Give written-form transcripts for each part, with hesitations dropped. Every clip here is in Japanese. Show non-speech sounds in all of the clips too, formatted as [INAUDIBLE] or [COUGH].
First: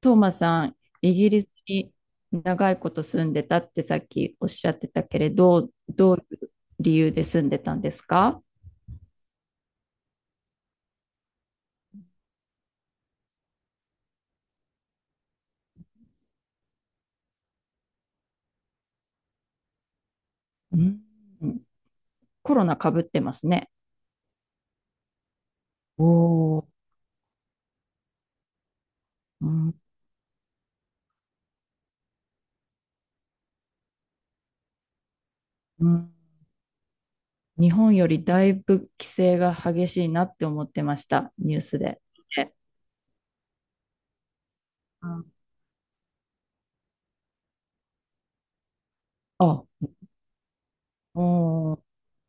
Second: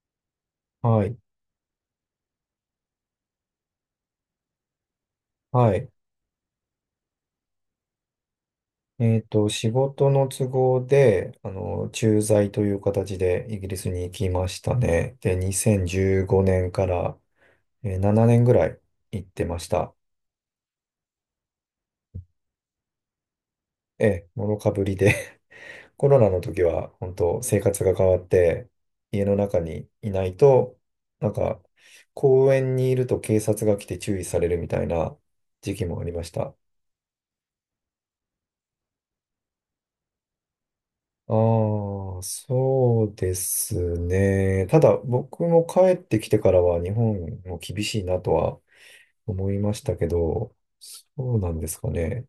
トーマさん、はイい。ギリスに長いこと住んでたってさっきおっしゃってたけれど、はい。どういう理由で住んでたんですか？仕事の都合で、駐在という形でイギリスに行きましたね。で、2015年から、7年ぐらい行ってました。うん。コロナかぶってますね。ええ、もろかぶりで [LAUGHS] おコロナの時ー。は、本当生活が変わって、家のう中ん、にいないと、なんか、公園にいると警察が来て注意されるみたいな時期うもありん。ました。日本よりだいぶ規制が激しいなって思ってました、ニュースで。ああ、で、そうですね。ただ、うん。僕も帰ってきてからは日本も厳しいなとは思いあ、ましたけど、そおうなんですー。かね。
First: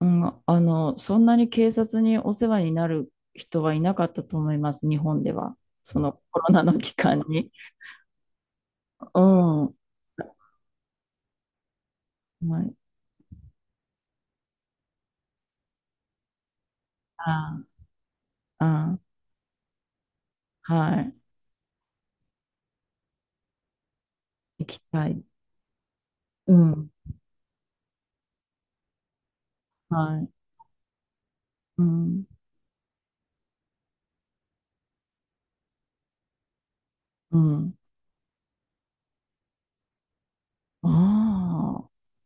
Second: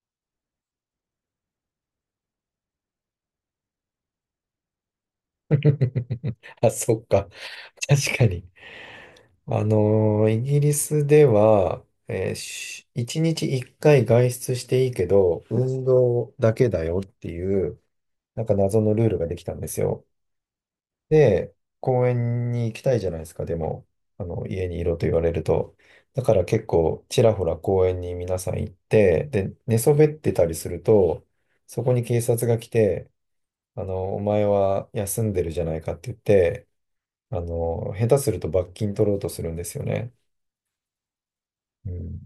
うん、そんなに警察にお世話になる人はいなかったと思います、日本では。その [LAUGHS] コロナあ、のそ期っ間か。に。確かに。うん。はイギリスでは、えーい。し一日一回外出していいけど、運動だけだよってあ、いう、謎のあ、ルールができたんですよ。はい。で、公園に行きたいじゃないですか、でも、行家にきいろとた言わい。れると。だからう結ん。構、ちらほら公園に皆さん行って、で、寝そべっはてい。たりすると、そうこに警ん。察が来て、お前は休んでるじゃないかって言って、うん。下手すると罰金取ろうとするんですよね。あうあ。ん。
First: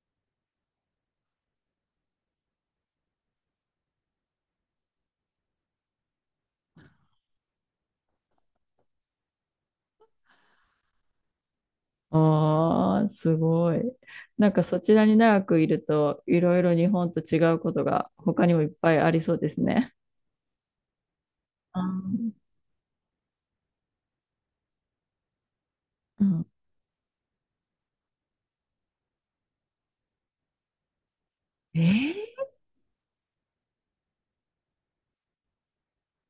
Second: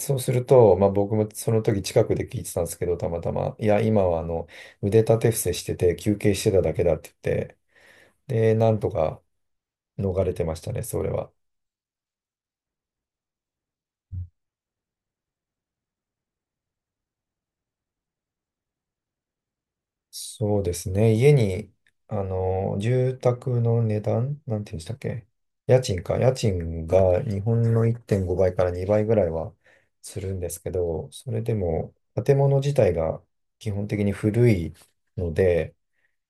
そうすると、まあ僕もその時近くで聞いてたんですけど、たまたま、いや、今は腕立て伏せしてて休憩してただけだって言って、で、なんとか逃れてましたね、それは。ああ、すごい。なんかそちらに長くいると、いろいろ日本と違うことが他にもいっぱいありそうですね。そうですね。家に、あー。住宅の値段、なんて言うんでしたっけ、家賃か。う家ん。賃が日本の1.5倍から2倍ぐらいはするんですけど、それでえも建ー物自体が基本的に古いので、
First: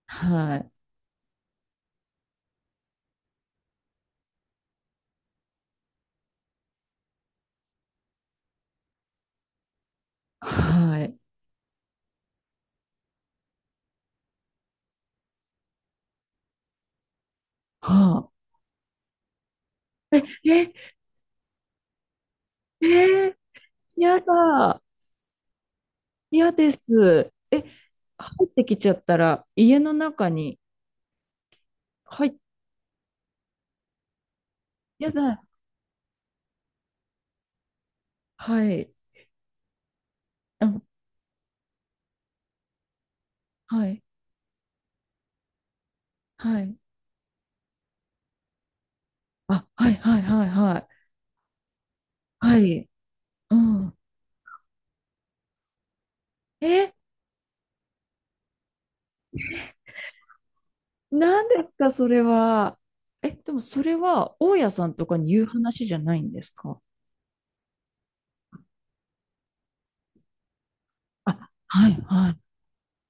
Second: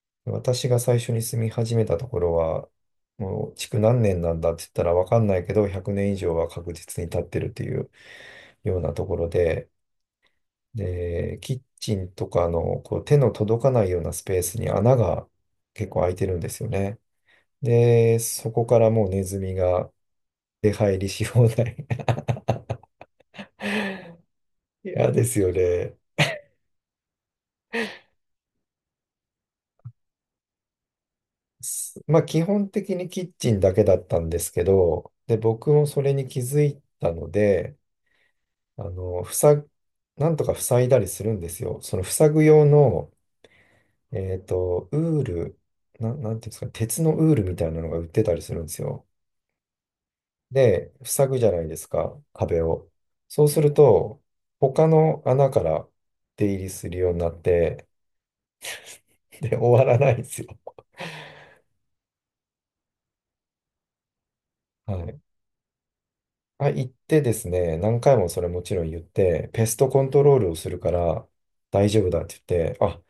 は私い。が最初に住み始めたところは、もう築何年なんだって言ったらわかんないけど、100年以上は確実に経ってるっていうようなところで、はい。で、キッチンとかのこう手の届かないようなスペースに穴が結構開いてるんですよね。はで、あ。そこからもうネズミが出え、入りし放題。えー、やだ。[LAUGHS] 嫌ですよね。嫌です。え、入ってきちゃったら、家の中に、まあはい、基本的にキッチンだけだったんですけやど、で、だ。僕もそれに気づいたので、はあい。の、塞ぐ、なんとかうん、塞いだりするんですよ。その塞ぐ用の、はい。えっと、ウール、な、なんていうんではすか、い。鉄のウールみたいなのが売ってたりするんですよ。あ、はい、はい、はい、はで、い。塞ぐじゃないですか、は壁い。を。そううするん。と、他の穴から出入りすえ、るようになって、で、終わらないんですよ。何ですか、それは。え、でもそれは、大家さはんとかい。に言う話じゃないんですあ、か？行ってですね、何回もそれもちろん言って、ペストコントロールをするからあ、大はい、丈夫だっはてい、言って、あ、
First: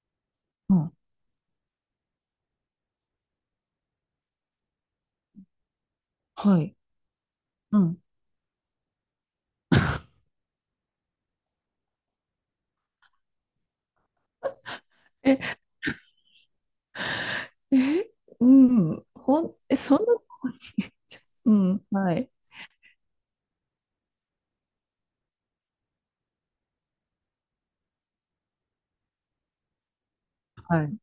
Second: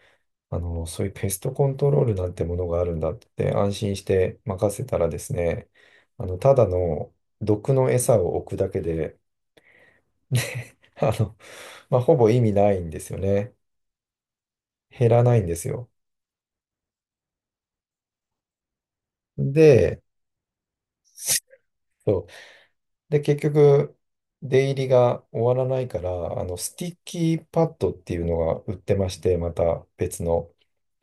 あうん、そういうペストコントロールなんてものがあるんだって言って安心して任せたらですね、たはだい、の毒うのん。餌を置くだけで、[LAUGHS] あの、まあ、ほぼ意味ないんですよね。減らないんでえ、すよ。え、うん、え、そんで、なとこに。 [LAUGHS] うん、はそう。い、で、結局、出入りが終わらないから、スティッキーパッドっていうのが売ってまして、また別の。はい。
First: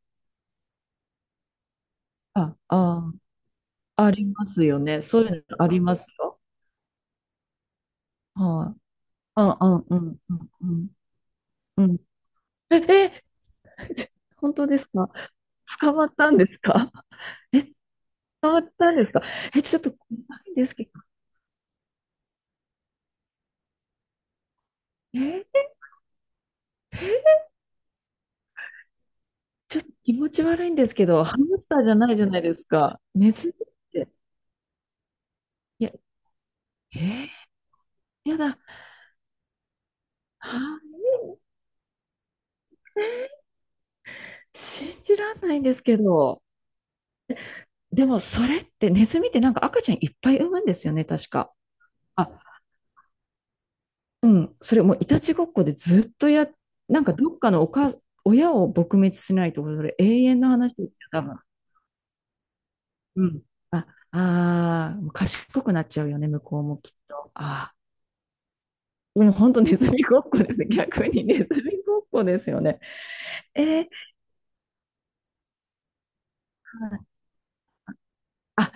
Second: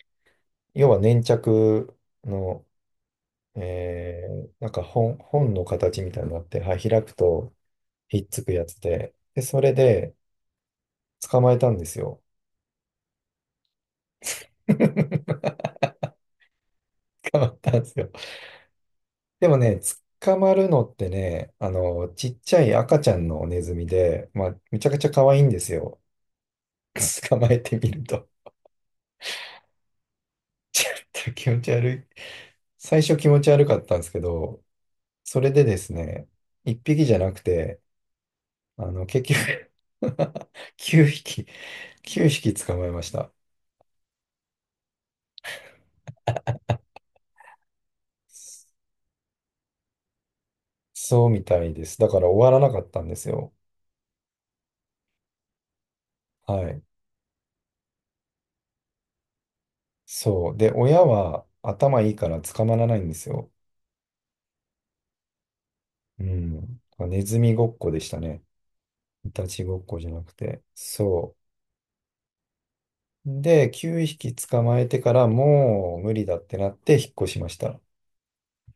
要は粘着あ、の、あ、ありますよね。そういう本ののありま形すみたいになよ。って、はい、開くとひっつくやはつい。で、で、あ、そあ、れうん、うでん、うん、捕まえたんでうすん。よ。え、え、ち本当 [LAUGHS] ですか？捕捕まったんですか？まったんですよ。捕まったんですか？でもえ、ちょね、っと怖捕まいんでるすのけっど。てね、ちっちゃい赤ちゃんのネズミで、まあ、めちゃくちゃ可愛いんでえ。すよ。[LAUGHS] 捕まえてみると。ちょっと気持ち悪いんちでょっすけど、とハ気ム持スちターじ悪ゃい。ないじゃないですか。最初気ネ持ズちミ悪かったんでって。すけど、それででいすや、ね、1え匹じゃー、なくて、やだ。は結局 [LAUGHS] あ、9匹、9匹捕まえました。信じらんないんですけど。でも、それって、ネズミってなんか赤ちゃんいっぱい産むんですよね、そ確うみか。たいです。だからあ、終わらなかったんですよ。うん。それもういたちごっこでずっとはい。なんかどっかの親を撲滅しないと、それ永遠のそう。で、話です親よ、多分。は頭いいから捕まらないんでうすん。よ。あ、あー、賢くなっちゃうようね、向こうもん。きっネと。ズミごあっこでしたね。ー、もイうタ本当チネごっズこミじゃごなっくこですて。ね。逆にそネズミごっこですよね。う。えで、ー、9匹捕まえてからもう無理だってなって引っ越しました。あ、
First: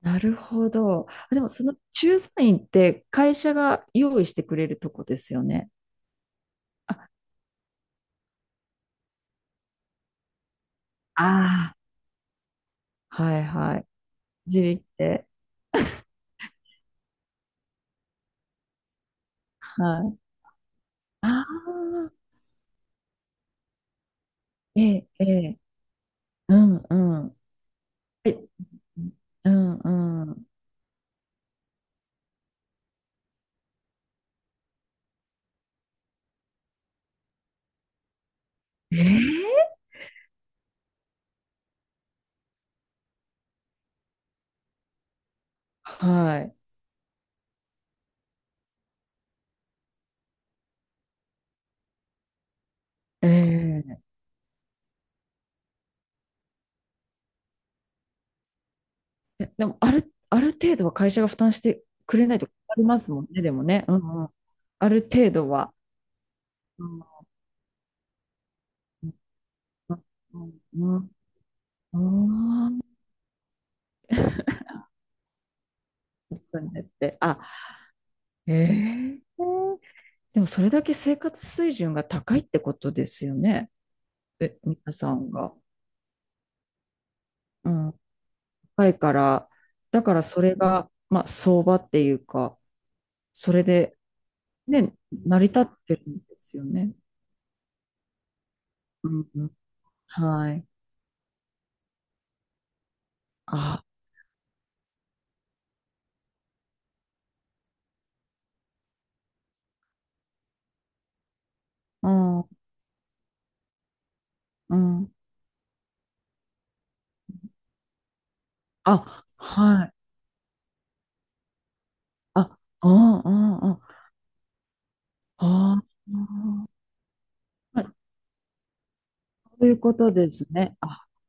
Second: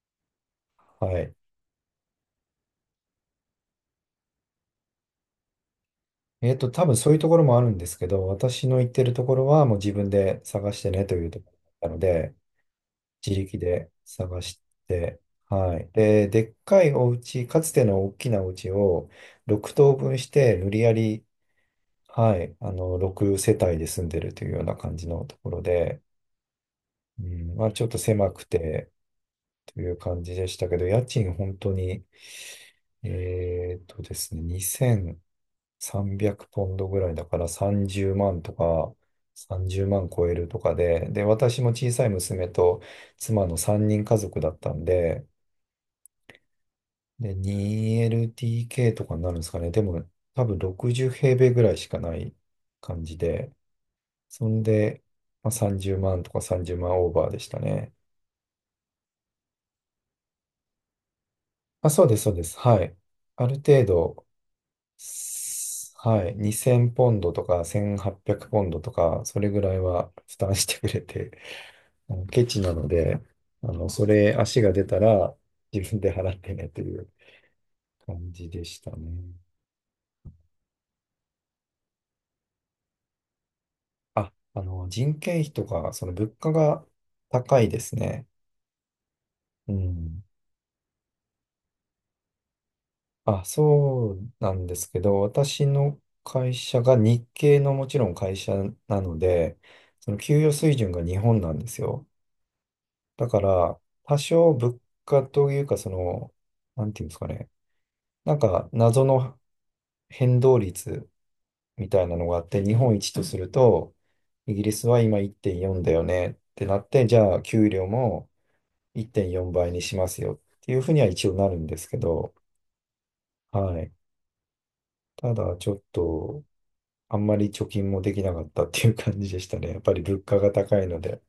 なるほど。はい。あ、でもその駐在員って会社が用意してくれるとこですよね。多分あ、そういうところもあるんですけど、私の行ってるところはもう自分で探してねというとこあろなので、あ、は自い、力はい。で探し自力て、で。はい。で、でっかいお家、かつての大きなお家を6等はい。分して無理やり、ああ、はい、6世帯で住んでるというようなえ感じえ、のえとこえ、ろで、うんううん。ん、まあちょっと狭え、くてうんという感うじん。でしたけど、家賃本当に、えっとですね、300ポンドぐらいだから30万とか、ええ、30万超えるとかで、で、私も小さい娘と妻の3人家族だったんで、はい。で、2 l t k とかになるんですかね。でも、多分60平米ぐらいしかない感じえで、え。そんで、まあ、30万とか30万オーバーでしたね。え、でもある程度は会社が負担してあ、そうでくす、れそうないでとす。困はりい。ますもんね、あでるも程ね。うんう度、ん。ある程度は。はい、う2000ポンんドとか1800ポンドとか、それぐらいは負う担ん、してくうんうれん。て、うあのケチんうなんので、それ足が出たら自分で払ってねにとなっいうて。あ、感じでえしたーね。でもそれだけ生活水準が高いってことですよね。あ、え、皆さ人ん件が。費とか、その物価が高いうですん、ね。高いから、うだかん。らそれが、まあ、相場っていうか、あ、それで、そうなんですね、けど、成り立っ私てのるんで会すよ社ね。が日系のもちろん会社なうのん、うん、で、その給与はい。水準が日本なんですよ。だから、あ、多少物価というか、その、なんていうんですかね。謎の変動率みたいうなのがあっん、て、日本一とすると、イギリうスはん。今1.4だよねってなって、じゃあ、給料もあ、1.4倍にはい。しますよっていうふうには一応なるんですけど、あ、うん、うん、うはん。い。ただ、ちょあっと、あんまり貯あ、金もできなかったっていう感じでしたそうね。いうやっぱこりと物で価がすね。高いのあ、で。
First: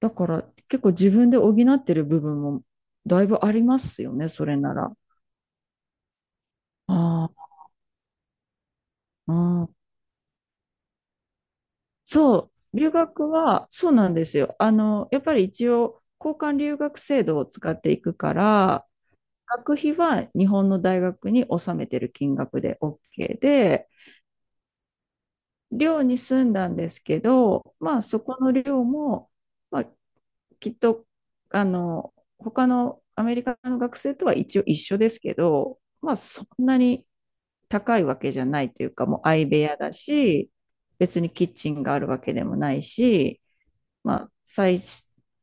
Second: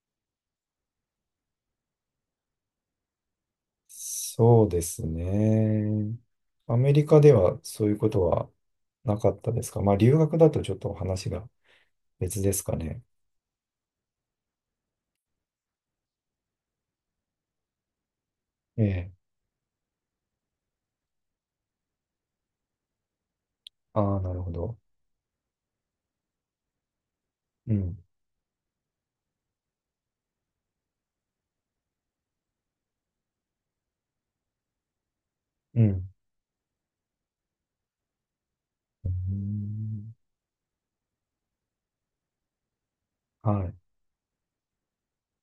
だから結構自分で補ってる部分もだいぶありますよね、それそうなでら。すね。アメリカあでー。はそういうことはなかあー、ったでうすん。か？まあ、留学だとちょっと話が別そですかう、留ね。学はそうなんですよ。やっぱり一応交換留学制度を使っていくかえら、え。学費は日本の大学に納めてる金額で OK で、ああ、なるほど。寮に住んだんですけうど、ん。まあそこの寮も、まあ、きっと他のアメリカの学生とは一応一緒ですけうど、ん。うまあそんなに高いわけじゃないというか、ーもう相部屋だん、し、別にキッチンがあるわけでもないし、はまあ、最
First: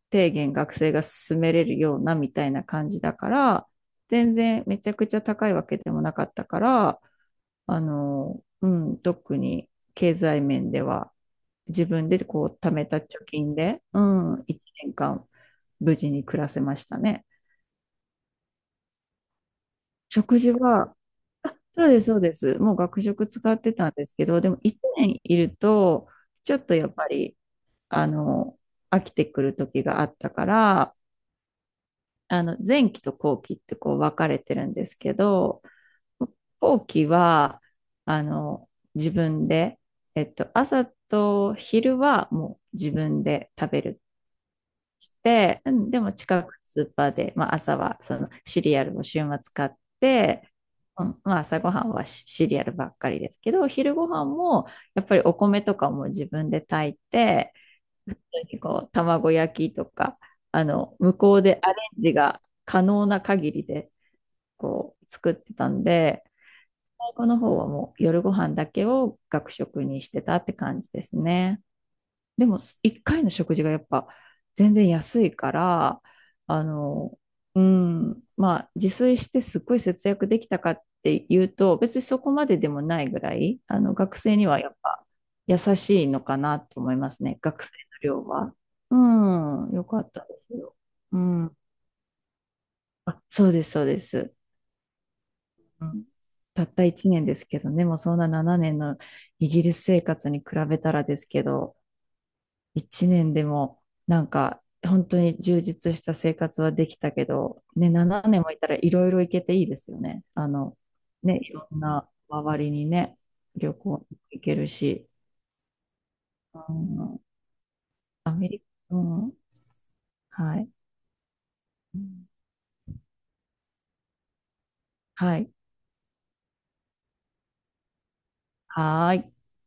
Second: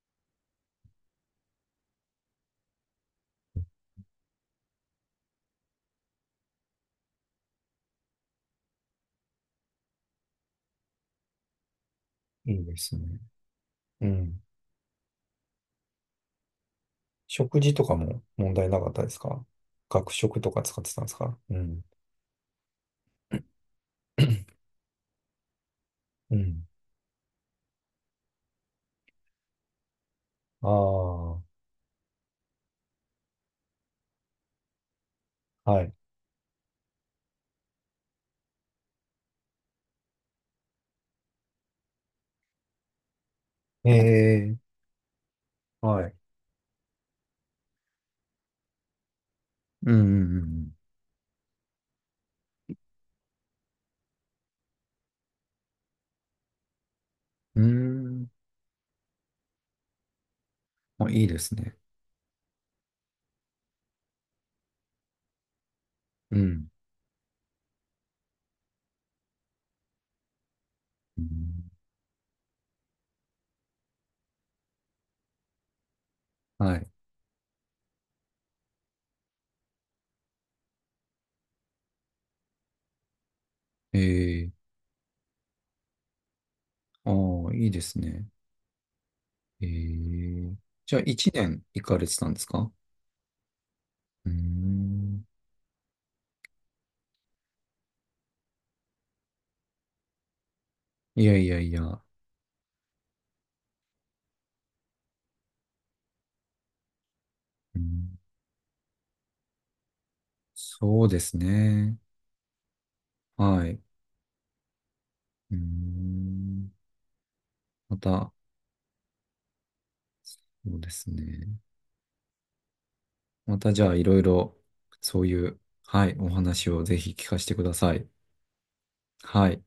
低限学生が進めれるようなみたいな感じだから、全然めちゃくちゃ高いわけでもなかったから、うん、特に経済面では自分でこい。いいう貯でめすたね。貯金で、ううん。ん、1年間無事に暮らせましたね。食事とかも問題なかったですか？学食食と事か使っては、たんですか？あ、うん。そうです、そうです。もう学食使ってたんですけど、でも1年いると、うちょん。っとやっぱり、あの、飽きてくる時があったから、ああ、前期と後期ってこう分かれてるんですけど、はい。後期は、あの、自分で、朝と昼はもう自分で食べえるえ、して、うん、ではもい。近くのスーパーで、まあ、朝はそのシリアルを週末買っうん、うて、ん、うん、まあ、朝ごはんはシシリアルばっかりですけど、昼ごはんもやっぱりお米とかも自分で炊いて、うん、うん。う本当にこう卵焼きとか、ーん。あ、向いいこでうすでアレね。ンジが可能な限りでこう作ってたんで、うん。最後の方はもう夜ご飯だけを学食にしてたって感じですうね。ん、でも、1回の食事がやっぱ全然安いから、あはい。の、うん、まあ、自炊してすっごい節約できたかっていうと、別にそこまででもないぐらい、学生にええ、はやっぱ優しいのかなと思いまあすね、あ、学い生いですの量ね。は。うえん、よかったですえ。よ。じゃあ、う一ん。年行かれてたんですか？あ、そうです、そうでうーす。ん。うん、たった1年ですけどね、もうそんな7年のイギリス生活に比べたらでいすやけいやいど、や。一年でもなんか本当に充実した生活はできたけど、うね、ん、7年もいたらいろいろ行けていいですよね。そうですね、いろんね。な周りにね、はい。旅う行行けるし、ーん。うん、まアた、メリカ、うん、はい、そうですね。また、じゃあ、いろいろ、そうはいい、う、はい、お話をぜひ聞かせてください。はーい。はい。